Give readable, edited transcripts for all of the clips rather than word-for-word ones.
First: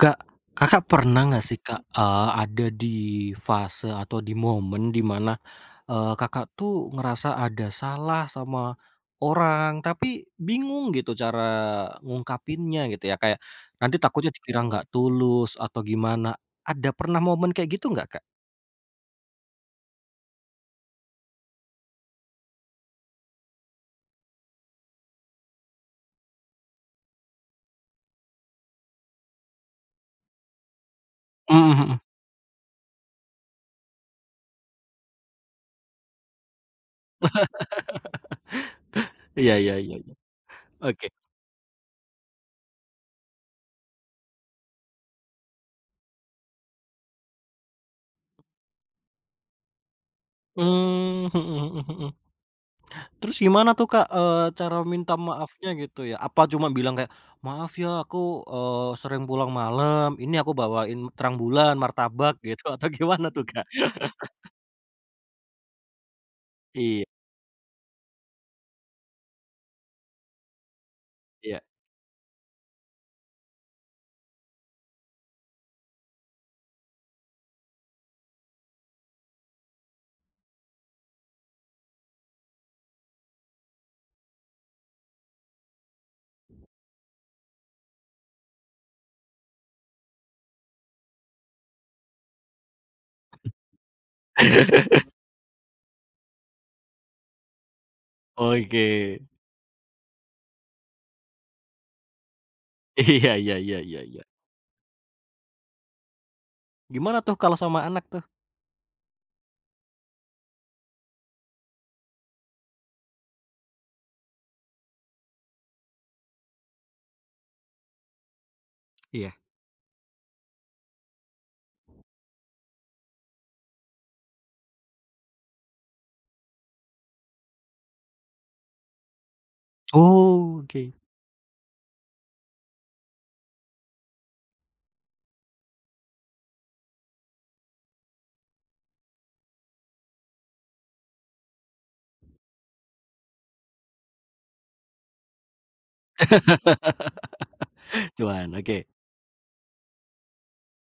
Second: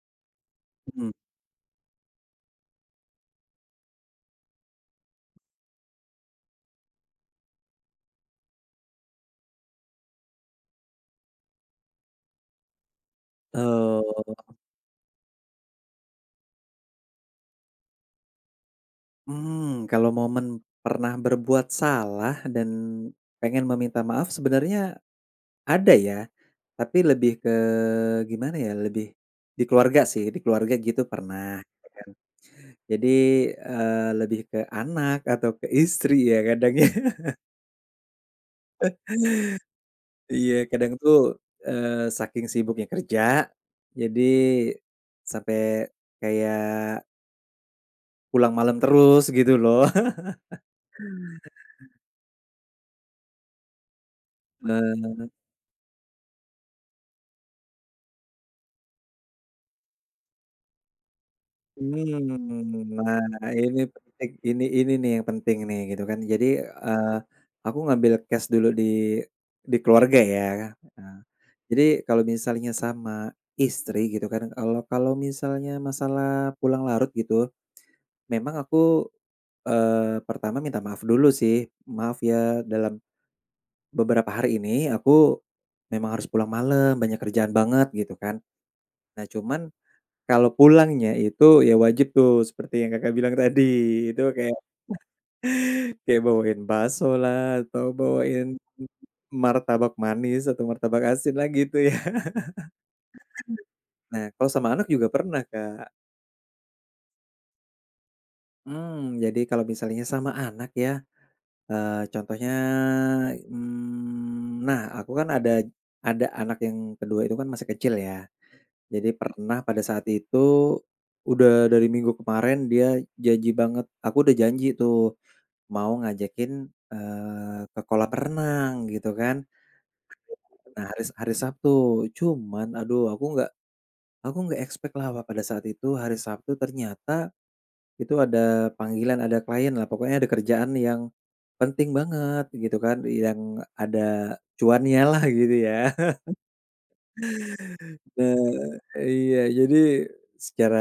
Kak, Kakak Mmm, pernah nggak sih Kak, ada di fase atau di momen di mana, Kakak tuh ngerasa ada salah sama orang, tapi bingung gitu cara ngungkapinnya gitu ya, kayak nanti takutnya eee, dikira nggak tulus atau gimana. Ada pernah momen kayak gitu nggak, Kak? mmm, kalau momen pernah berbuat salah dan pengen meminta maaf sebenarnya ada ya, tapi lebih ke gimana ya, lebih di keluarga sih, di keluarga gitu pernah Mhm, gitu mhm. kan. Jadi, lebih ke anak atau ke istri ya kadangnya. Iya, iya, iya, iya. Iya, kadang Oke. tuh, eee, saking sibuknya kerja, jadi sampai kayak pulang malam terus gitu loh. Mmm, mhm, mhm, mhm. Terus gimana tuh, Kak, cara minta Nah. maafnya gitu ya? Apa cuma bilang kayak, "Maaf ya aku, sering pulang malam, ini aku bawain terang bulan, martabak," gitu atau gimana tuh, Nah, Kak? ini penting ini nih yang penting nih gitu kan. Jadi, Iya, aku ngambil cash dulu di keluarga ya. Nah, iya. jadi kalau misalnya sama istri gitu kan, kalau kalau misalnya masalah pulang larut gitu, memang aku, pertama minta maaf dulu sih. "Maaf ya, dalam beberapa hari ini aku memang harus pulang malam, banyak kerjaan banget," gitu kan. Nah, cuman kalau pulangnya itu ya wajib tuh seperti yang Kakak bilang tadi, itu kayak kayak bawain bakso lah atau bawain Oke. martabak manis atau martabak asin lah gitu ya. Iya, iya, iya, iya, iya. Nah kalau sama anak juga pernah Kak, Gimana tuh kalau sama anak tuh? mmm, jadi kalau misalnya sama anak ya, contohnya, mmm, nah aku kan ada anak yang kedua itu kan masih kecil ya, jadi Iya. pernah pada saat itu, udah dari minggu kemarin dia janji banget aku udah janji tuh mau ngajakin, ke kolam renang gitu kan. Oh, oke. Nah hari hari Sabtu, cuman aduh aku nggak expect lah wa pada saat itu hari Sabtu ternyata itu ada panggilan, ada klien lah, pokoknya ada kerjaan yang penting banget gitu kan, yang ada cuannya lah gitu ya. Cuan, Nah, oke. iya jadi secara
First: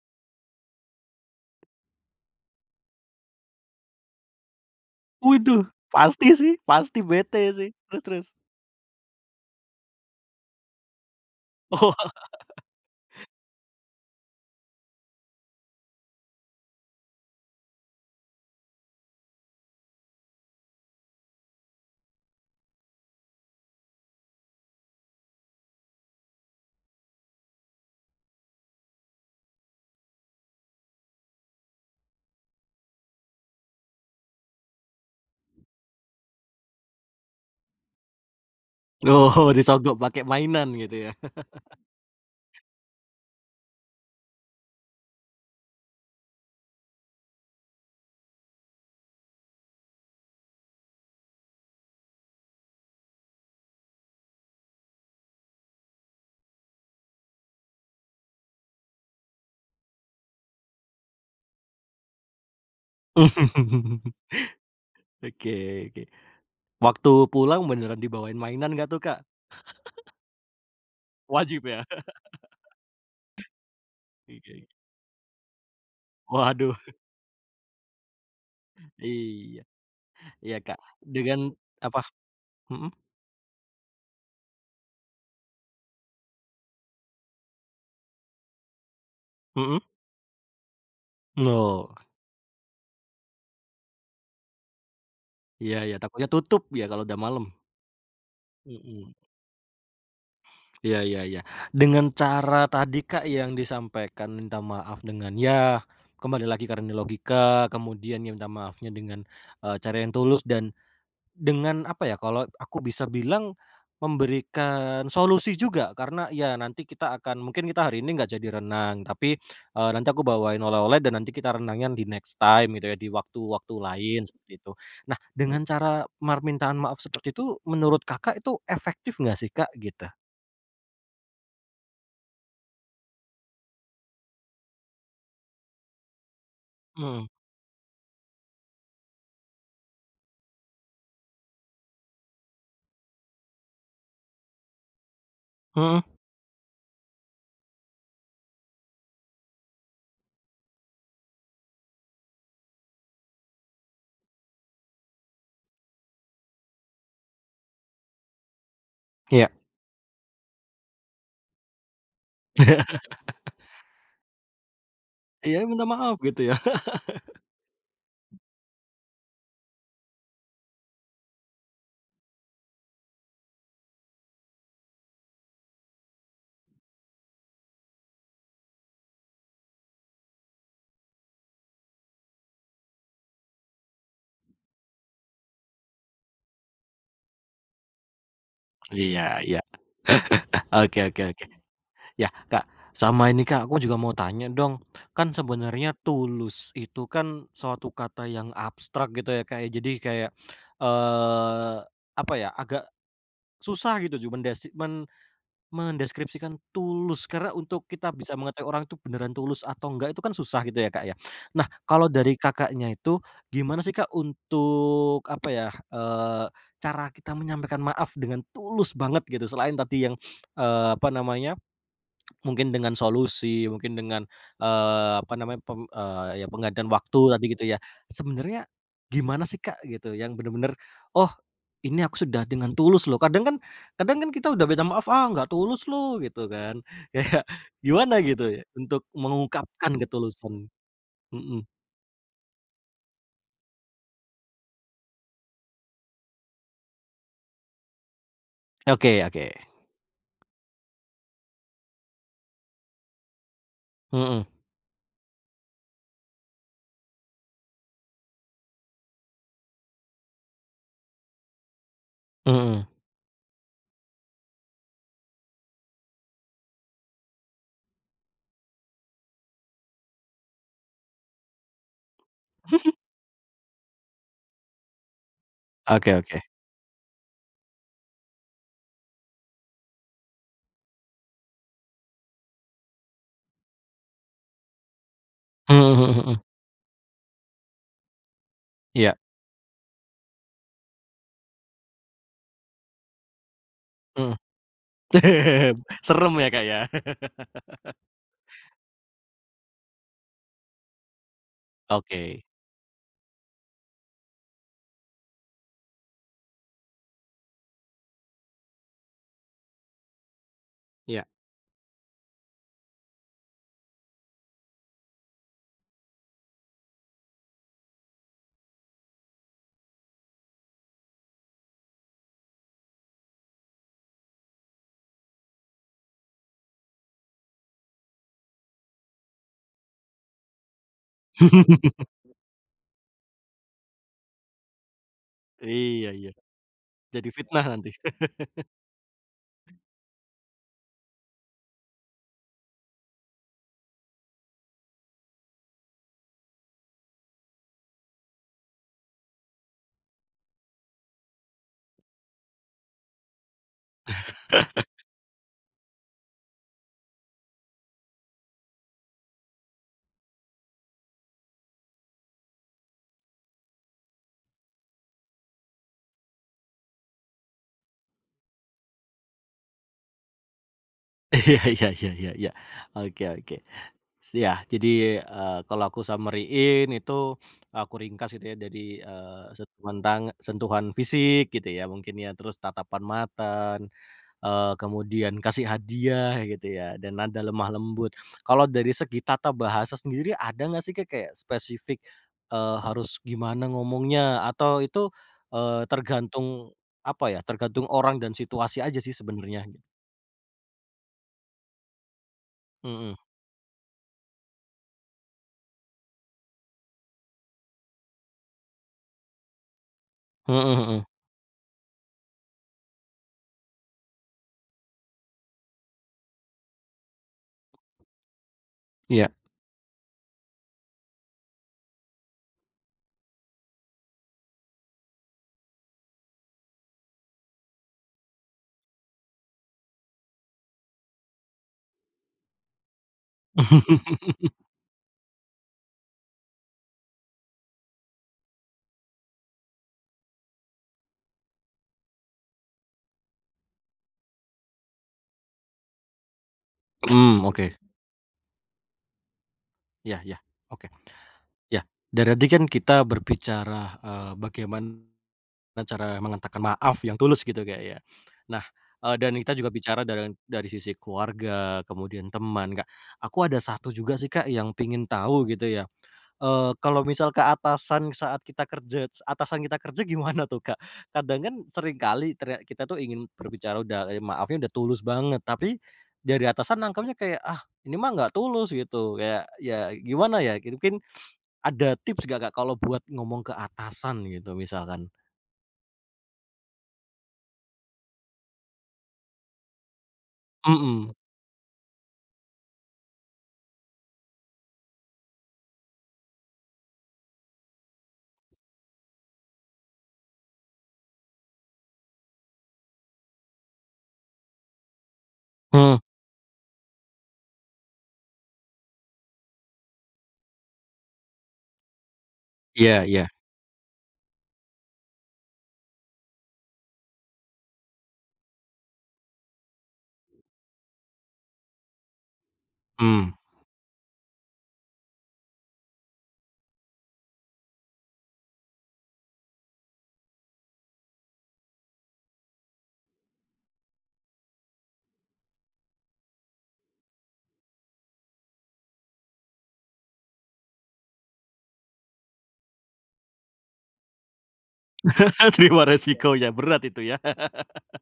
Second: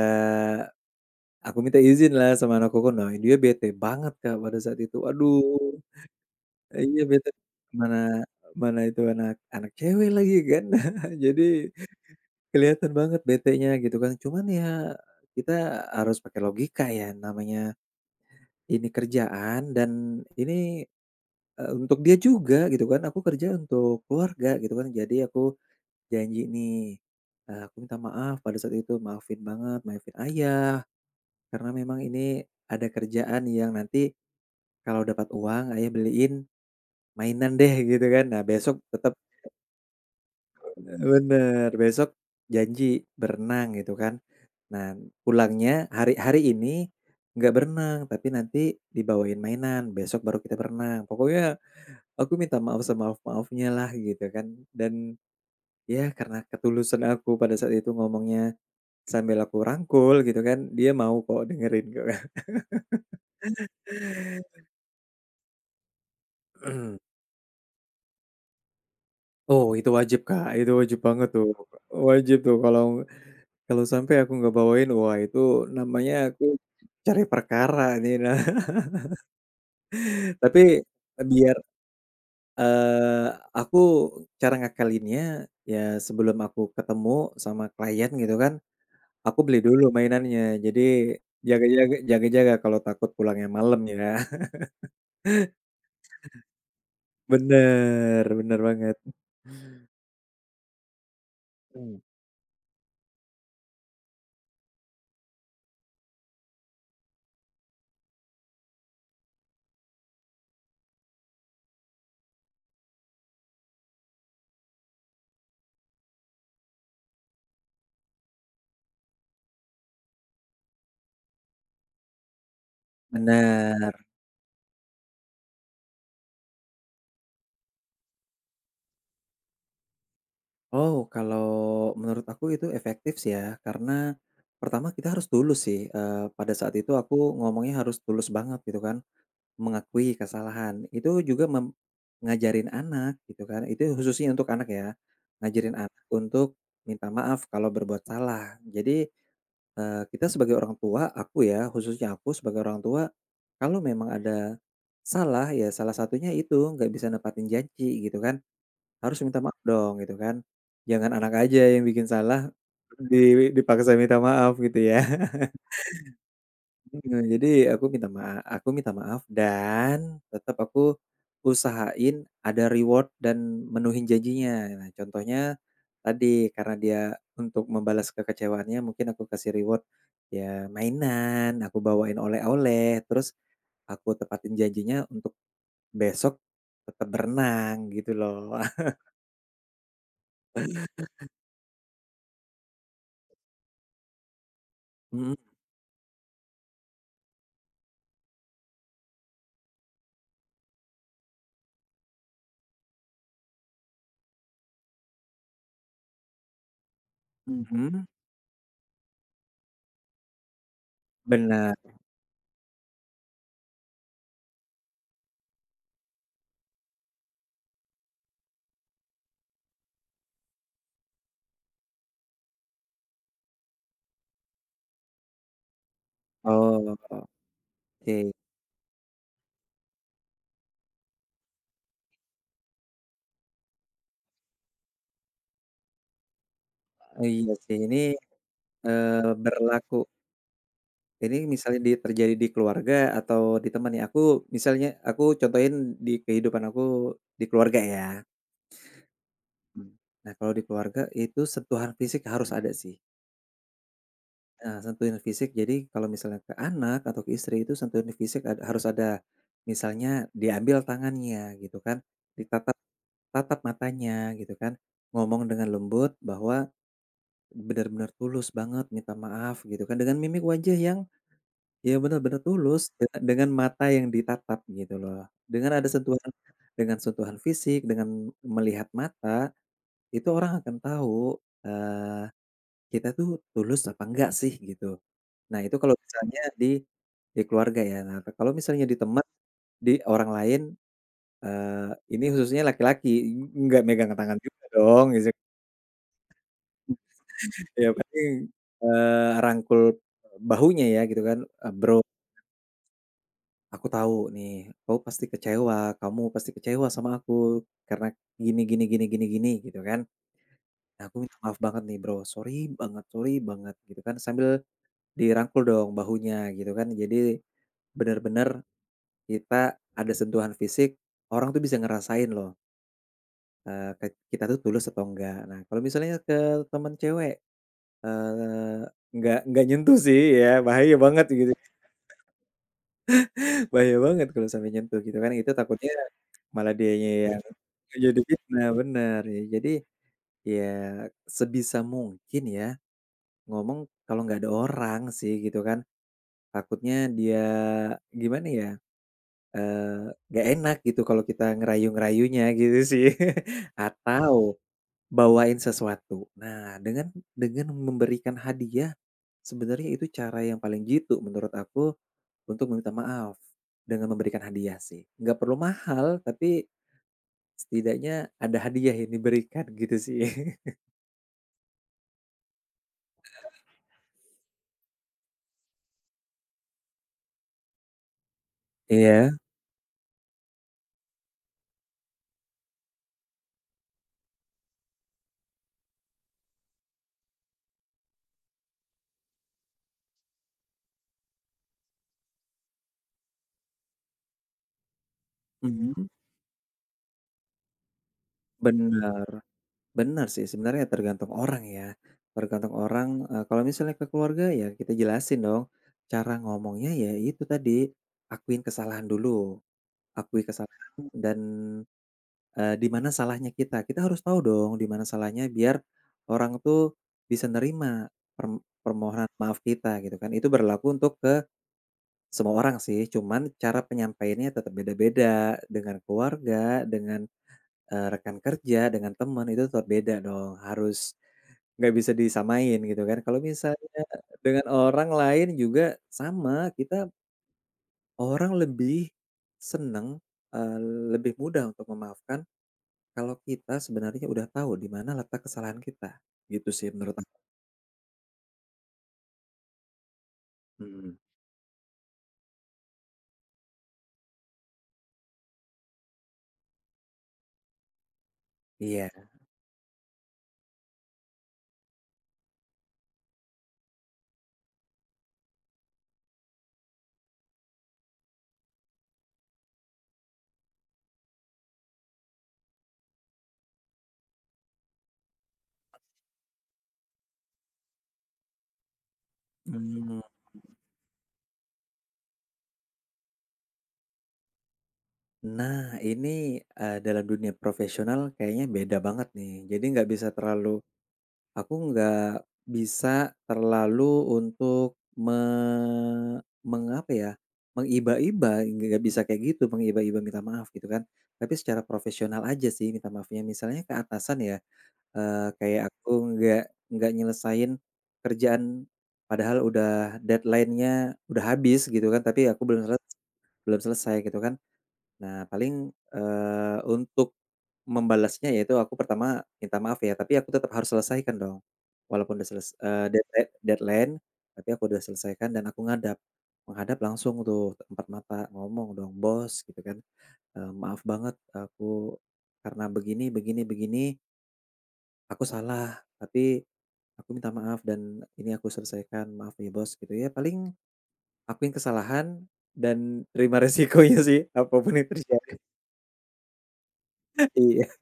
aku minta izin lah sama anak kokono, dia bete banget Kak pada saat itu, Waduh, aduh. pasti sih, pasti Iya bete, bete sih. mana Terus, terus? mana itu anak anak cewek lagi kan. Jadi Oh. kelihatan banget betenya gitu kan. Cuman ya kita harus pakai logika ya, namanya ini kerjaan dan ini, untuk dia juga gitu kan. Aku kerja untuk keluarga gitu kan. Jadi aku janji nih, aku minta maaf pada saat itu, maafin banget, maafin ayah, karena memang ini ada kerjaan yang nanti kalau dapat uang ayah beliin mainan deh gitu kan. Nah besok tetap Oh, disogok pakai mainan gitu ya? bener, besok janji berenang gitu kan. Nah, pulangnya hari hari ini nggak berenang, tapi nanti dibawain mainan, besok baru kita berenang. Pokoknya aku minta maaf semaaf-maafnya lah gitu kan. Dan ya karena ketulusan aku pada saat itu ngomongnya sambil aku rangkul gitu kan, dia mau kok dengerin gitu kan. Oke, oke. Waktu pulang beneran dibawain mainan nggak tuh, Kak? Oh, itu wajib Kak, itu wajib banget tuh, Wajib ya? wajib tuh kalau kalau sampai aku nggak Oke. bawain, wah itu namanya aku Waduh, cari perkara nih. Nah, iya, iya, Kak. tapi Dengan biar, apa, mhm, eee, aku cara ngakalinnya, ya sebelum aku ketemu sama klien gitu kan, aku beli mhm? dulu mainannya. Jadi Oh, jaga-jaga kalau takut pulangnya malam ya. iya, iya, takutnya tutup ya kalau udah malam? Bener, bener banget. Mhm. Iya, iya, iya. Mmm. Dengan cara tadi, Kak, yang disampaikan minta maaf dengan ya kembali lagi karena logika, kemudian ya minta maafnya dengan, cara yang tulus dan dengan apa ya, kalau aku bisa bilang memberikan solusi juga karena ya nanti kita akan mungkin kita hari ini nggak jadi renang tapi, nanti aku bawain oleh-oleh dan nanti kita renangnya di next time gitu ya di waktu-waktu Bener. lain seperti itu. Nah, dengan cara permintaan maaf seperti itu menurut Kakak itu efektif nggak sih, Kak, gitu? Oh, kalau menurut aku itu efektif sih ya, karena pertama kita harus tulus sih, pada saat itu aku Hmm, ngomongnya harus tulus banget gitu kan. Mengakui kesalahan, itu juga ngajarin anak gitu kan, itu khususnya untuk anak ya, ngajarin anak mhm, untuk minta maaf kalau berbuat salah. Jadi, kita sebagai orang tua, aku ya, khususnya aku sebagai orang tua, kalau memang ada salah, ya salah satunya itu nggak bisa nepatin janji gitu kan, harus minta iya. maaf dong gitu kan. Jangan anak aja yang bikin salah, dipaksa minta maaf gitu ya. Iya, minta maaf gitu ya. Jadi aku minta maaf. Aku minta maaf dan tetap aku usahain ada reward dan menuhin janjinya. Nah, contohnya tadi karena dia untuk membalas kekecewaannya mungkin aku kasih reward, ya mainan, aku bawain oleh-oleh, terus aku tepatin janjinya untuk besok tetap berenang gitu loh. Iya, iya, oke, oke, oke. Ya, Kak, sama ini, Kak, aku juga mau tanya dong. Kan Mhm sebenarnya tulus itu kan suatu kata yang abstrak gitu ya, Kak, ya. Jadi kayak, eee, apa ya, agak susah gitu ju mendesi men mendeskripsikan tulus karena untuk mhm, kita bisa mengetahui orang itu beneran tulus atau enggak itu kan susah gitu ya, Kak, ya. Nah, benar. kalau dari Kakaknya itu gimana sih, Kak, untuk apa ya, cara kita menyampaikan maaf dengan tulus banget gitu selain tadi yang, apa namanya, mungkin dengan solusi, mungkin dengan, apa namanya, ya penggantian Oh, waktu tadi gitu ya. oke. Sebenarnya gimana sih, Kak, gitu yang bener-bener, "Oh, ini aku sudah dengan tulus loh." Kadang kan kita udah minta maaf, "Ah, nggak tulus loh gitu kan." Kayak Iya sih ini, gimana gitu ya untuk eee, mengungkapkan berlaku ketulusan? ini Mhm. misalnya di terjadi di keluarga atau di teman ya? Aku misalnya aku contohin di kehidupan aku di keluarga ya. Oke, oke. Mmm. Nah, kalau di keluarga itu sentuhan fisik harus ada sih, Mhm, heeh, sentuhan fisik. Jadi kalau misalnya ke anak atau ke istri itu sentuhan fisik harus ada. Misalnya diambil tangannya gitu kan, ditatap mhm. tatap matanya gitu kan, ngomong dengan lembut bahwa benar-benar tulus banget minta maaf gitu kan, dengan mimik wajah yang iya benar-benar tulus dengan mata yang ditatap gitu loh. Dengan ada Oke, sentuhan oke. dengan sentuhan fisik, dengan melihat mata, itu orang akan tahu, eee, kita tuh tulus apa enggak sih gitu. Nah itu Mhm, kalau mhm, mhm. misalnya di keluarga ya, nah kalau misalnya di Iya, teman, di orang lain, ini khususnya laki-laki, enggak megang mhm. tangan juga dong gitu, Serem ya, Kak, ya. ya paling, rangkul bahunya ya gitu kan, eee, bro Oke. aku tahu nih, kamu pasti kecewa sama aku karena gini gini gini gini gini gitu kan. Nah, aku Iya. minta maaf banget nih bro, sorry banget gitu kan sambil dirangkul dong bahunya gitu kan. Jadi benar-benar kita ada sentuhan fisik, orang tuh bisa ngerasain loh kita tuh tulus atau enggak. Nah, kalau misalnya ke teman cewek eh, enggak nyentuh sih ya, bahaya banget gitu. Bahaya banget kalau sampai nyentuh gitu kan, itu takutnya Iya, iya. malah dianya Jadi yang fitnah nanti. jadi fitnah, bener ya. Jadi, ya sebisa mungkin ya, ngomong kalau nggak ada orang sih gitu kan. Takutnya dia gimana ya, nggak enak gitu kalau kita ngerayu-ngerayunya gitu sih. Atau bawain sesuatu. Nah, dengan memberikan hadiah, sebenarnya itu cara yang paling jitu menurut aku untuk meminta maaf, dengan memberikan hadiah sih. Nggak perlu mahal, tapi setidaknya ada hadiah yang diberikan gitu sih. Iya, iya, iya, iya, iya. Oke, oke. Ya, jadi, kalau aku summary-in itu aku ringkas gitu ya jadi, Iya, sentuhan fisik gitu ya mungkin ya, terus tatapan mata, kemudian kasih hadiah gitu ya, dan nada lemah lembut. Kalau dari segi tata bahasa sendiri ada nggak sih Kak kayak spesifik, harus gimana ngomongnya atau itu, mhm, tergantung apa ya, tergantung orang dan situasi aja sih benar. sebenarnya? Bener sih sebenarnya tergantung orang ya, tergantung orang, Mhm. Kalau misalnya ke keluarga ya kita jelasin dong, cara ngomongnya ya itu tadi, akuin kesalahan dulu, akui Mhm, kesalahan mhm, dan eee, di mana salahnya kita. Kita harus tahu dong di mana salahnya biar orang tuh bisa nerima permohonan iya. maaf kita gitu kan. Itu berlaku untuk ke semua orang sih, cuman cara penyampaiannya tetap beda-beda, dengan keluarga, dengan, rekan kerja, dengan teman itu tetap beda dong, harus nggak bisa disamain gitu kan. Kalau misalnya dengan orang lain juga sama, kita orang lebih seneng eee, lebih mudah untuk memaafkan kalau kita sebenarnya udah tahu di mana letak kesalahan kita, gitu sih menurut aku. Mmm, oke, iya, iya, oke, Mmm. iya. Dan tadi kan kita berbicara, bagaimana cara mengatakan maaf yang tulus gitu Kak ya. Nah, Iya. Dan kita juga bicara dari sisi keluarga, kemudian teman Kak. Aku ada satu juga sih Kak yang pengen tahu gitu ya. Kalau misal ke atasan saat kita kerja atasan kita kerja gimana tuh, Kak? Kadang kan sering kali teriak kita tuh ingin berbicara udah, maafnya udah tulus banget, tapi dari atasan nangkapnya kayak, "Ah, ini mah nggak tulus," gitu. Kayak ya Mmm. gimana ya, mungkin ada tips gak Kak, kalau buat ngomong ke atasan gitu misalkan? Nah ini, dalam dunia profesional kayaknya beda banget nih. Jadi nggak bisa terlalu Mhm, aku nggak bisa terlalu untuk me meng ya, mengiba-iba, nggak bisa kayak gitu, mengiba-iba minta maaf gitu kan. Tapi secara profesional aja sih minta maafnya, misalnya ke atasan ya. Eee, kayak hmm, aku nggak nyelesain kerjaan, padahal udah deadline-nya udah habis gitu kan, tapi aku belum iya, selesai iya, belum selesai gitu kan. Nah paling, untuk membalasnya yaitu aku pertama minta maaf ya, tapi aku tetap harus selesaikan dong. Walaupun udah mmm. deadline deadline, tapi aku udah selesaikan dan aku ngadap. Menghadap langsung tuh empat mata, ngomong dong, "Bos," gitu kan, "maaf banget aku karena begini begini begini, aku salah, tapi aku minta maaf dan ini aku selesaikan, maaf ya Bos," gitu ya. Paling akuin kesalahan dan terima resikonya sih, apapun yang terjadi. Terima resiko ya berat itu ya. Iya,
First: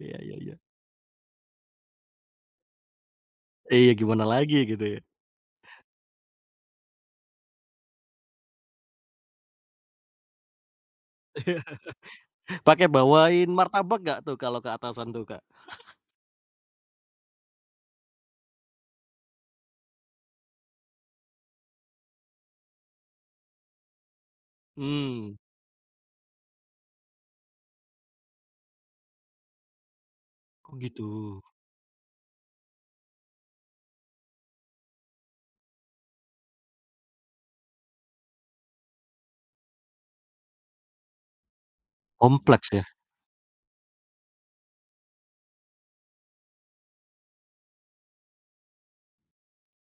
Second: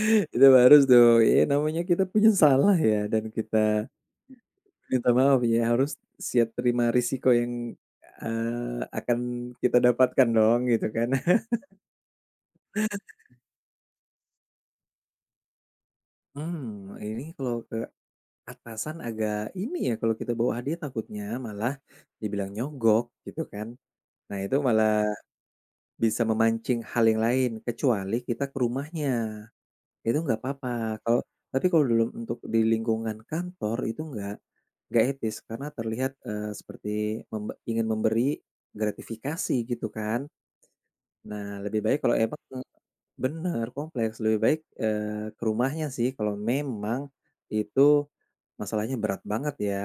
Iya, iya, itu iya. harus dong. Iya namanya kita punya salah ya dan kita Iya, gimana lagi gitu ya. minta maaf ya, harus siap terima risiko yang, akan kita dapatkan dong, gitu kan. Pakai bawain martabak nggak tuh kalau ke atasan tuh, Kak? Hmm ini kalau ke atasan agak ini ya, kalau kita bawa hadiah takutnya malah dibilang nyogok, gitu kan. Nah, itu malah Mmm, bisa memancing hal yang lain, kecuali kita ke rumahnya, itu nggak oh apa-apa. gitu, Kalau tapi kalau dulu untuk di lingkungan kantor itu nggak etis karena terlihat, seperti ingin memberi gratifikasi gitu kan. Nah, lebih baik kalau emang eee, kompleks ya? bener, kompleks, lebih baik, eee, ke rumahnya sih kalau memang itu masalahnya berat banget ya,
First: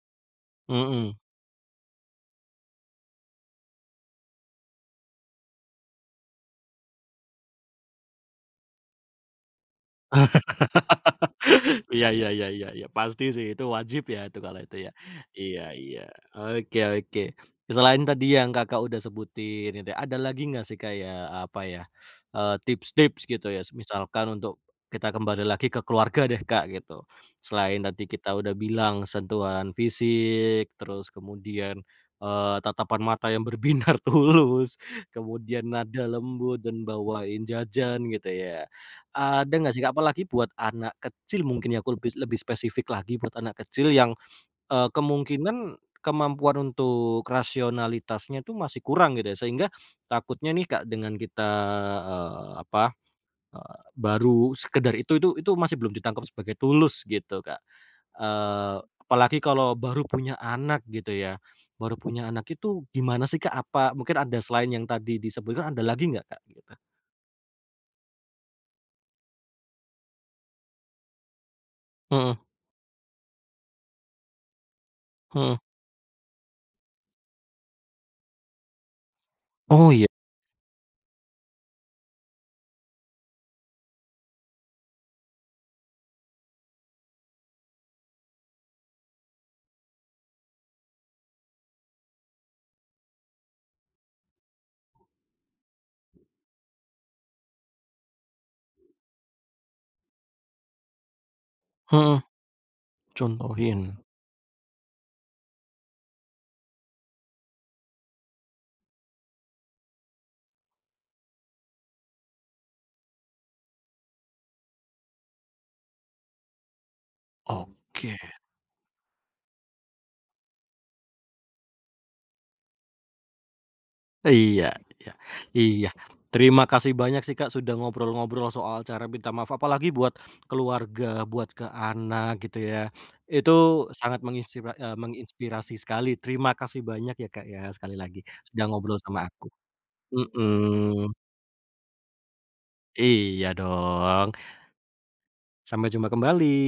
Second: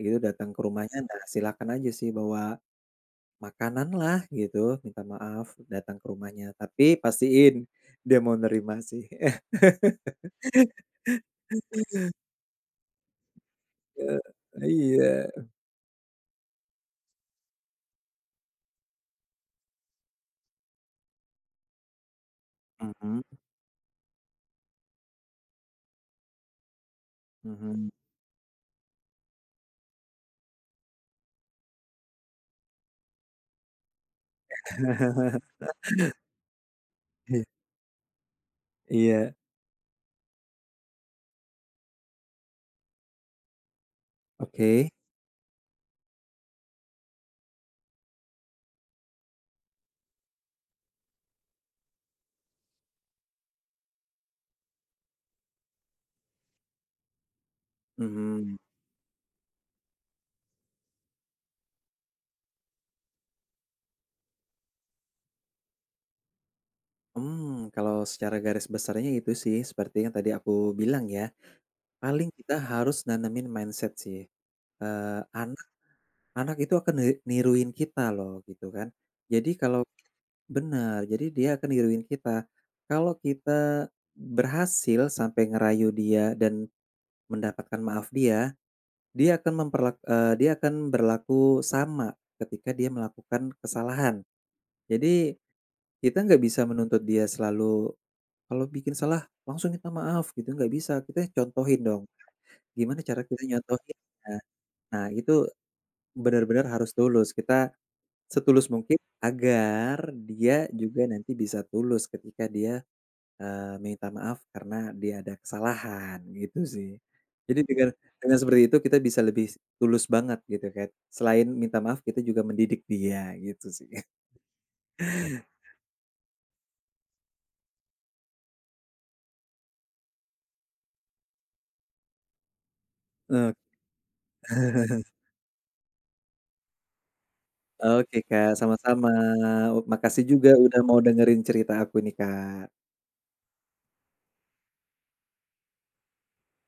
itu datang ke rumahnya. Mhm. Nah, silakan aja sih bawa makanan lah gitu, minta maaf, datang ke rumahnya, tapi pastiin dia mau nerima sih. Iya, iya, iya, iya, iya, pasti sih itu wajib Eh, ya itu kalau itu ya. iya. Iya, iya. Oke, oke. Selain tadi yang Kakak udah sebutin itu ya, ada lagi nggak sih kayak apa ya, tips-tips Mhm gitu ya misalkan untuk kita kembali lagi ke keluarga deh Kak gitu. Selain mhm. tadi kita udah bilang sentuhan fisik, terus kemudian, tatapan mata yang berbinar tulus, kemudian nada lembut dan bawain Iya jajan gitu ya. iya, Ada nggak sih Kak, apalagi buat anak kecil mungkin ya, aku lebih lebih spesifik lagi buat anak kecil yang, oke. kemungkinan kemampuan untuk rasionalitasnya tuh masih kurang gitu ya, sehingga takutnya nih Kak, dengan kita, apa, baru sekedar itu masih belum ditangkap sebagai tulus gitu Kak. Mhm. Apalagi kalau baru punya anak gitu ya, baru punya anak itu gimana sih Kak, apa mungkin ada selain yang tadi disebutkan ada lagi nggak Kak, gitu? Mmm, kalau secara garis besarnya itu sih, seperti yang tadi aku bilang ya, paling Mhm, kita harus nanamin mindset sih, eee, an mhm. anak itu akan niruin kita loh, gitu kan. Jadi kalau Oh iya, benar jadi dia akan niruin kita. Kalau kita berhasil sampai ngerayu dia dan mendapatkan maaf dia, dia akan dia akan berlaku sama ketika dia melakukan kesalahan. Jadi kita nggak bisa menuntut dia selalu kalau bikin salah langsung minta maaf gitu, nggak bisa. Kita contohin dong, mhm. gimana cara kita nyontohin. Contohin, Nah, nah, itu benar-benar harus tulus. Kita setulus mungkin agar dia juga nanti bisa tulus ketika dia, minta maaf karena dia ada kesalahan, gitu sih. Jadi oke. dengan seperti itu kita bisa lebih tulus banget gitu kan. Selain minta maaf kita juga mendidik dia gitu sih. Iya, iya, iya. Terima kasih banyak sih, Kak, sudah ngobrol-ngobrol soal cara minta maaf, apalagi buat keluarga, buat ke anak gitu ya. Itu Ok. sangat menginspira eee, menginspirasi sekali. Terima kasih banyak ya, Kak, ya, sekali Oke lagi Kak, sudah ngobrol sama-sama. sama aku. Makasih juga udah mau Mhm, dengerin cerita aku nih Kak. iya dong. Sampai jumpa kembali.